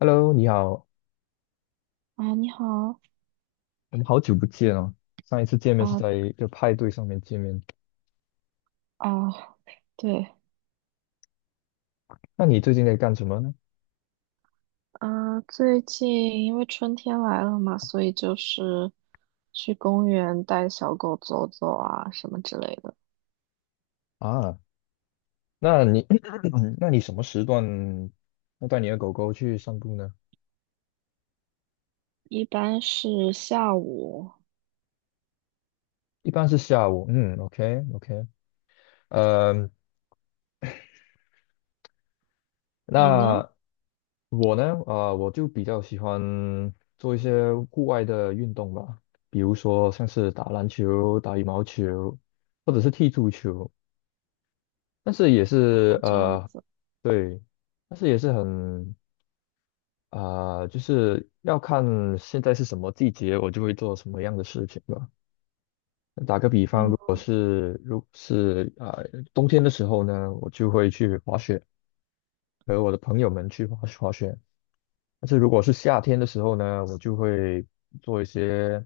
Hello，你好，啊，你好我们好久不见哦。上一次见面是啊在一个派对上面见面，啊，对，那你最近在干什么呢？嗯、最近因为春天来了嘛，所以就是去公园带小狗走走啊，什么之类的。啊，那你 那你什么时段要带你的狗狗去散步呢？一般是下午，一般是下午，嗯，OK OK。呃，你呢？那我呢，我就比较喜欢做一些户外的运动吧，比如说像是打篮球、打羽毛球，或者是踢足球。但是也啊，是这样子，对，但是也是很就是要看现在是什么季节，我就会做什么样的事情吧。嗯，是啊、冬天的时候呢，我就会去滑雪，和我的朋友们去滑滑雪。但是如果是夏天的时候呢，我就会做一些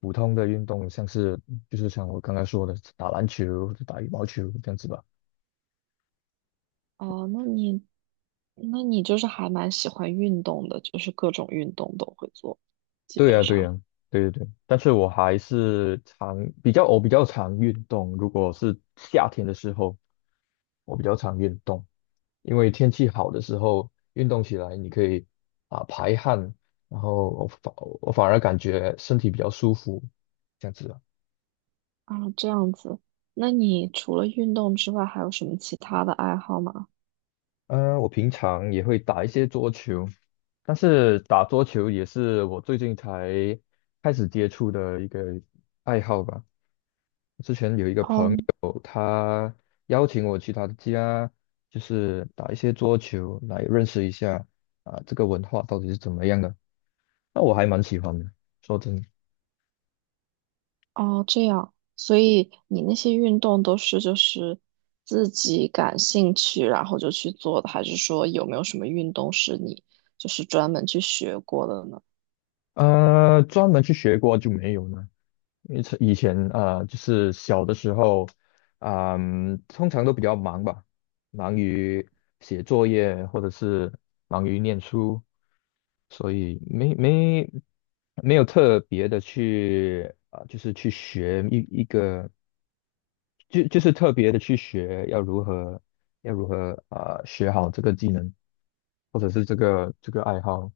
普通的运动，像是就是像我刚刚说的打篮球、打羽毛球这样子吧。哦，那你就是还蛮喜欢运动的，就是各种运动都会做，基对呀，本对呀，上。对对对，但是我还是常比较常运动，如果是夏天的时候，我比较常运动，因为天气好的时候运动起来，你可以排汗，然后我反而感觉身体比较舒服，这样子啊。啊，这样子。那你除了运动之外，还有什么其他的爱好吗？我平常也会打一些桌球，但是打桌球也是我最近才开始接触的一个爱好吧。嗯。邀请我去他的家，就是打一些桌球来认识一下啊，这个文化到底是怎么样的。那我还蛮喜欢的，说真的。哦，这样，所以你那些运动都是就是自己感兴趣，然后就去做的，还是说有没有什么运动是你就是专门去学过的呢？专门去学过就没有呢。因为是以前啊就是小的时候，通常都比较忙吧，忙于写作业或者是忙于念书，所以没有特别的去就是去学一个，就是特别的去学要如何学好这个技能，或者是这个爱好。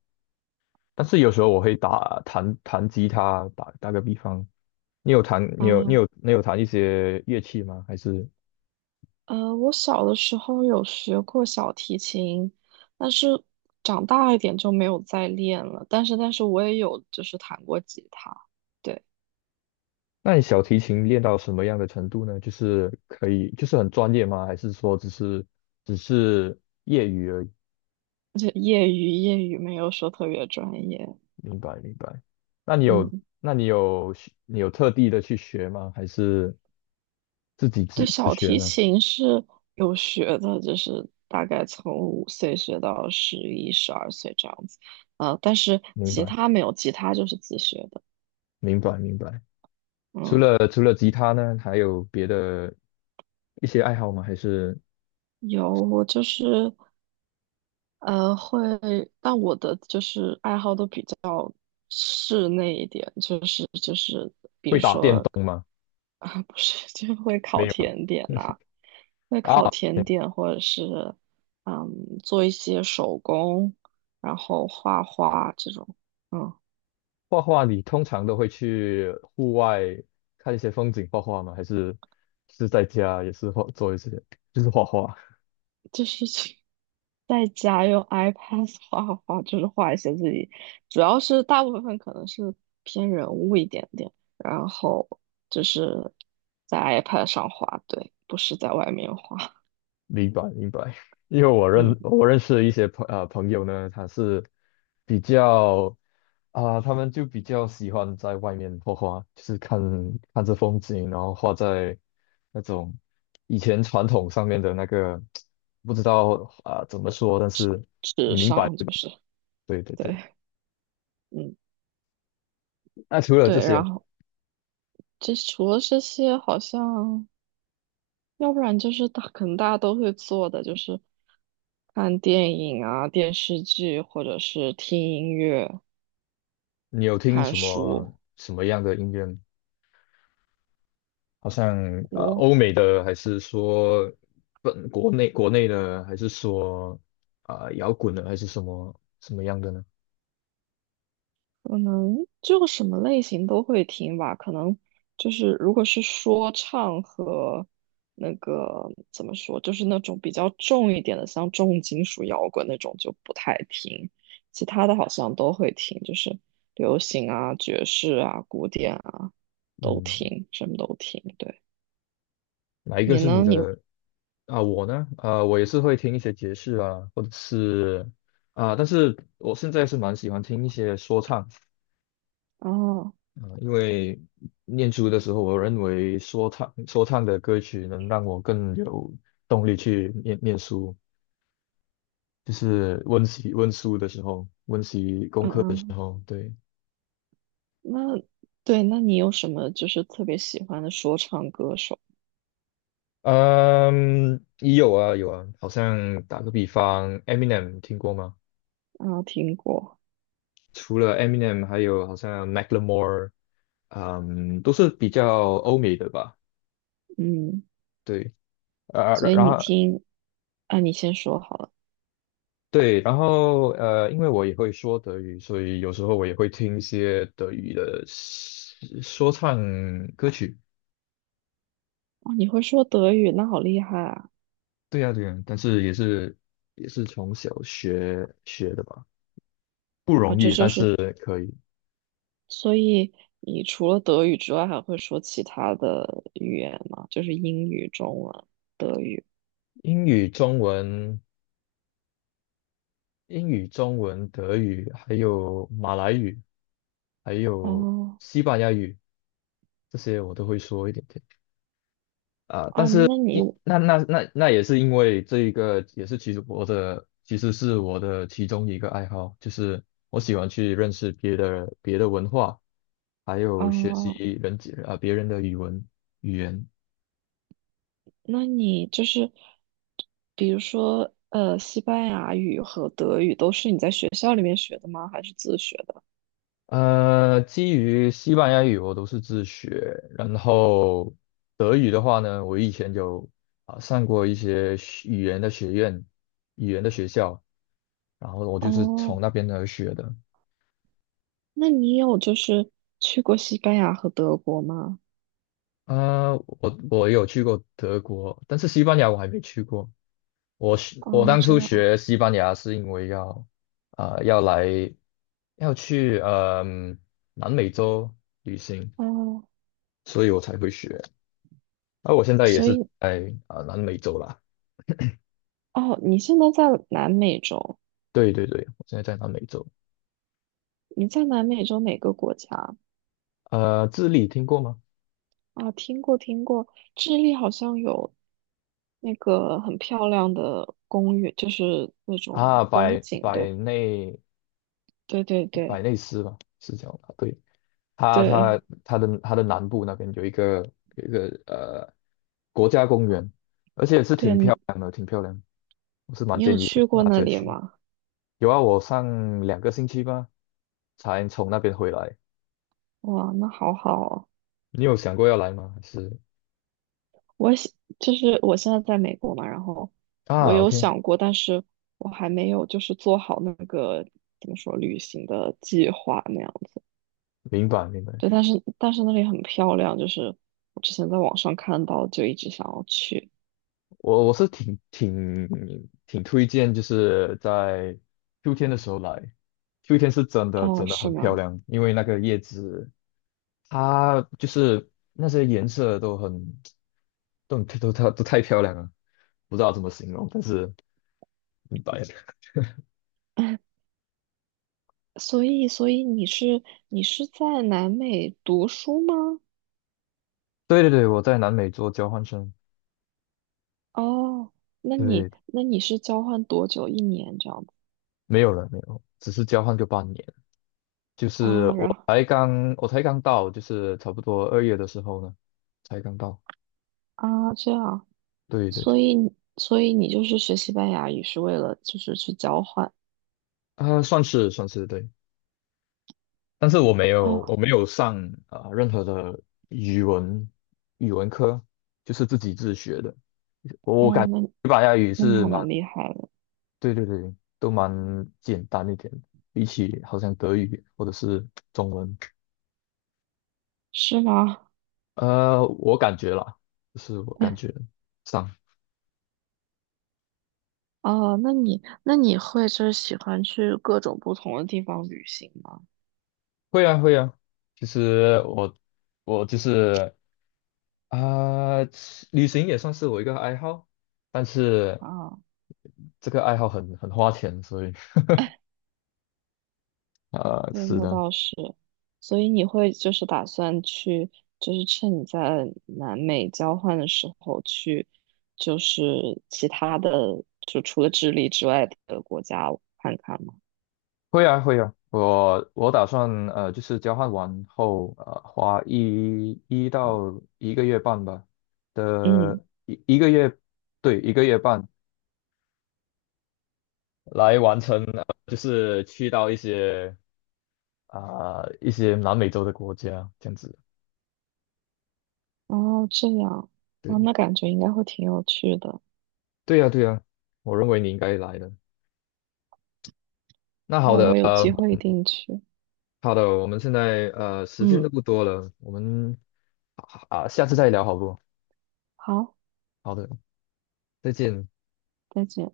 但是有时候我会弹弹吉他，打个比方，你有弹你有你啊，有你有弹一些乐器吗？还是呃，我小的时候有学过小提琴，但是长大一点就没有再练了。但是我也有就是弹过吉他，对，那你小提琴练到什么样的程度呢？就是可以就是很专业吗？还是说只是。而且业余，没有说特别专业，明白明白？那你有嗯。那你有你有特地的去学吗？还是自己对，小学提呢？琴是有学的，就是大概从5岁学到11、12岁这样子。呃，但是明吉白他没有，吉他就是自学的。明白明白。除嗯，了除了吉他呢，还有别的一些爱好吗？还是有，我就是呃，会，但我的就是爱好都比较室内一点，就是，比会如打电说动吗？啊，不是，就会没烤有啊？甜点呐、会啊，烤甜点，或者是嗯，做一些手工，然后画画这种，嗯。画画你通常都会去户外看一些风景画画吗？还是是在家也是画做一些就是画画？就是去在家用 iPad 画画画，就是画一些自己，主要是大部分可能是偏人物一点点，然后就是在 iPad 上画，对，不是在外面画，明白明白。因为嗯，我认识一些朋友呢，他是比较他们就比较喜欢在外面画画，就是看着风景，然后画在那种以前传统上面的那个，不知道啊、怎么说，但是纸上就是对对对。对，嗯那除了这对，些。然后这除了这些，好像要不然就是大，可能大家都会做的，就是看电影啊、电视剧，或者是听音乐、你有听看什么书。样的音乐吗？好像我欧美的，还是说本国内国内的，还是说摇滚的，还是什么样的呢？可能就什么类型都会听吧，可能就是如果是说唱和那个怎么说，就是那种比较重一点的，像重金属摇滚那种就不太听，其他的好像都会听，就是流行啊、爵士啊、古典啊都嗯，听，什么都听。对，哪一个你是你呢？的？啊？我呢？我也是会听一些爵士啊，或者是但是我现在是蛮喜欢听一些说唱。哦，因为念书的时候，我认为说唱的歌曲能让我更有动力去念念书。就是温习温书的时候，温习功嗯课的时嗯，候，对。那对，那你有什么就是特别喜欢的说唱歌手？嗯，也有啊有啊，好像打个比方，Eminem 听过吗？啊？听过，除了 Eminem，还有好像 Macklemore，都是比较欧美的吧，嗯。对。啊，所然以然你后听，啊，你先说好了。对，然后因为我也会说德语，所以有时候我也会听一些德语的说唱歌曲。哦，你会说德语，那好厉害啊！对呀对呀，但是也是从小学学的吧。不哦，容这易，但就是，是可以。所以你除了德语之外，还会说其他的语言吗？就是英语、中文、德语。英语、中文、英语、中文、德语，还有马来语，还有哦，西班牙语，这些我都会说一点点啊。但啊，是，那你，一那那那那也是因为这一个，也是其实是我的其中一个爱好，就是我喜欢去认识别的文化，还有学习哦，人别人的语言。那你就是，比如说，呃，西班牙语和德语都是你在学校里面学的吗？还是自学的？基于西班牙语我都是自学，然后德语的话呢，我以前有上过一些学语言的语言的学校，然后我就是哦，从那边而学的。那你有就是去过西班牙和德国吗？啊，我有去过德国，但是西班牙我还没去过。我哦，当这初样，学西班牙是因为要啊、呃要来要去南美洲旅行，哦。所以我才会学。而我现在也所是以，在南美洲啦。哦，你现在在南美洲？对对对，我现在在南美洲。你在南美洲哪个国家智利听过吗？啊？听过听过，智利好像有那个很漂亮的公园，就是那种啊，风景，对对对对百内斯吧，是叫吧？对，对它的南部那边有一个有一个呃国家公园，而且是对，挺漂你亮的，挺漂亮。我是蛮你有建议去过大那家里去。吗？有啊，我上2个星期吧，才从那边回来。哇，那好好哦。你有想过要来吗？还是我想就是我现在在美国嘛，然后我啊有，OK，想过，但是我还没有就是做好那个怎么说旅行的计划那样。明白明白。对，但是那里很漂亮，就是我之前在网上看到，就一直想要去。我是挺推荐，就是在秋天的时候来，秋天是真的哦，真的是很漂吗？亮，因为那个叶子它就是那些颜色都很都很都它都太漂亮了，不知道怎么形容，但是明白了 所以你是在南美读书吗？对对对，我在南美做交换生。哦，那你对，是交换多久？一年这样子没有了没有，只是交换个半年，就是啊？然后我才刚到，就是差不多2月的时候呢，才刚到。啊这样，对对对，所以你就是学西班牙语是为了就是去交换？算是对。但是我哦没有上任何的语文语文科，就是自己自学的。我哦，感觉那西班牙语那你是还蛮，蛮厉害的，对对对，都蛮简单一点的比起好像德语或者是中文。是吗？我感觉啦，就是我感觉上哦，那你会就是喜欢去各种不同的地方旅行吗？会啊会啊，其实我就是啊、旅行也算是我一个爱好，但是啊，这个爱好很花钱，所以对，是那的。倒是。所以你会就是打算去，就是趁你在南美交换的时候去，就是其他的，就除了智利之外的国家看看吗？会啊会啊，我打算就是交换完后花一到一个月半吧嗯，的一个月。对，一个月半来完成，就是去到一些南美洲的国家这样子。哦，这样，哦，对那感觉应该会挺有趣的。对呀对呀，我认为你应该来的。那好哦，我的有机会一定去。好的，我们现在时间嗯，都不多了，我们啊下次再聊好不好，好？好的，再见。再见。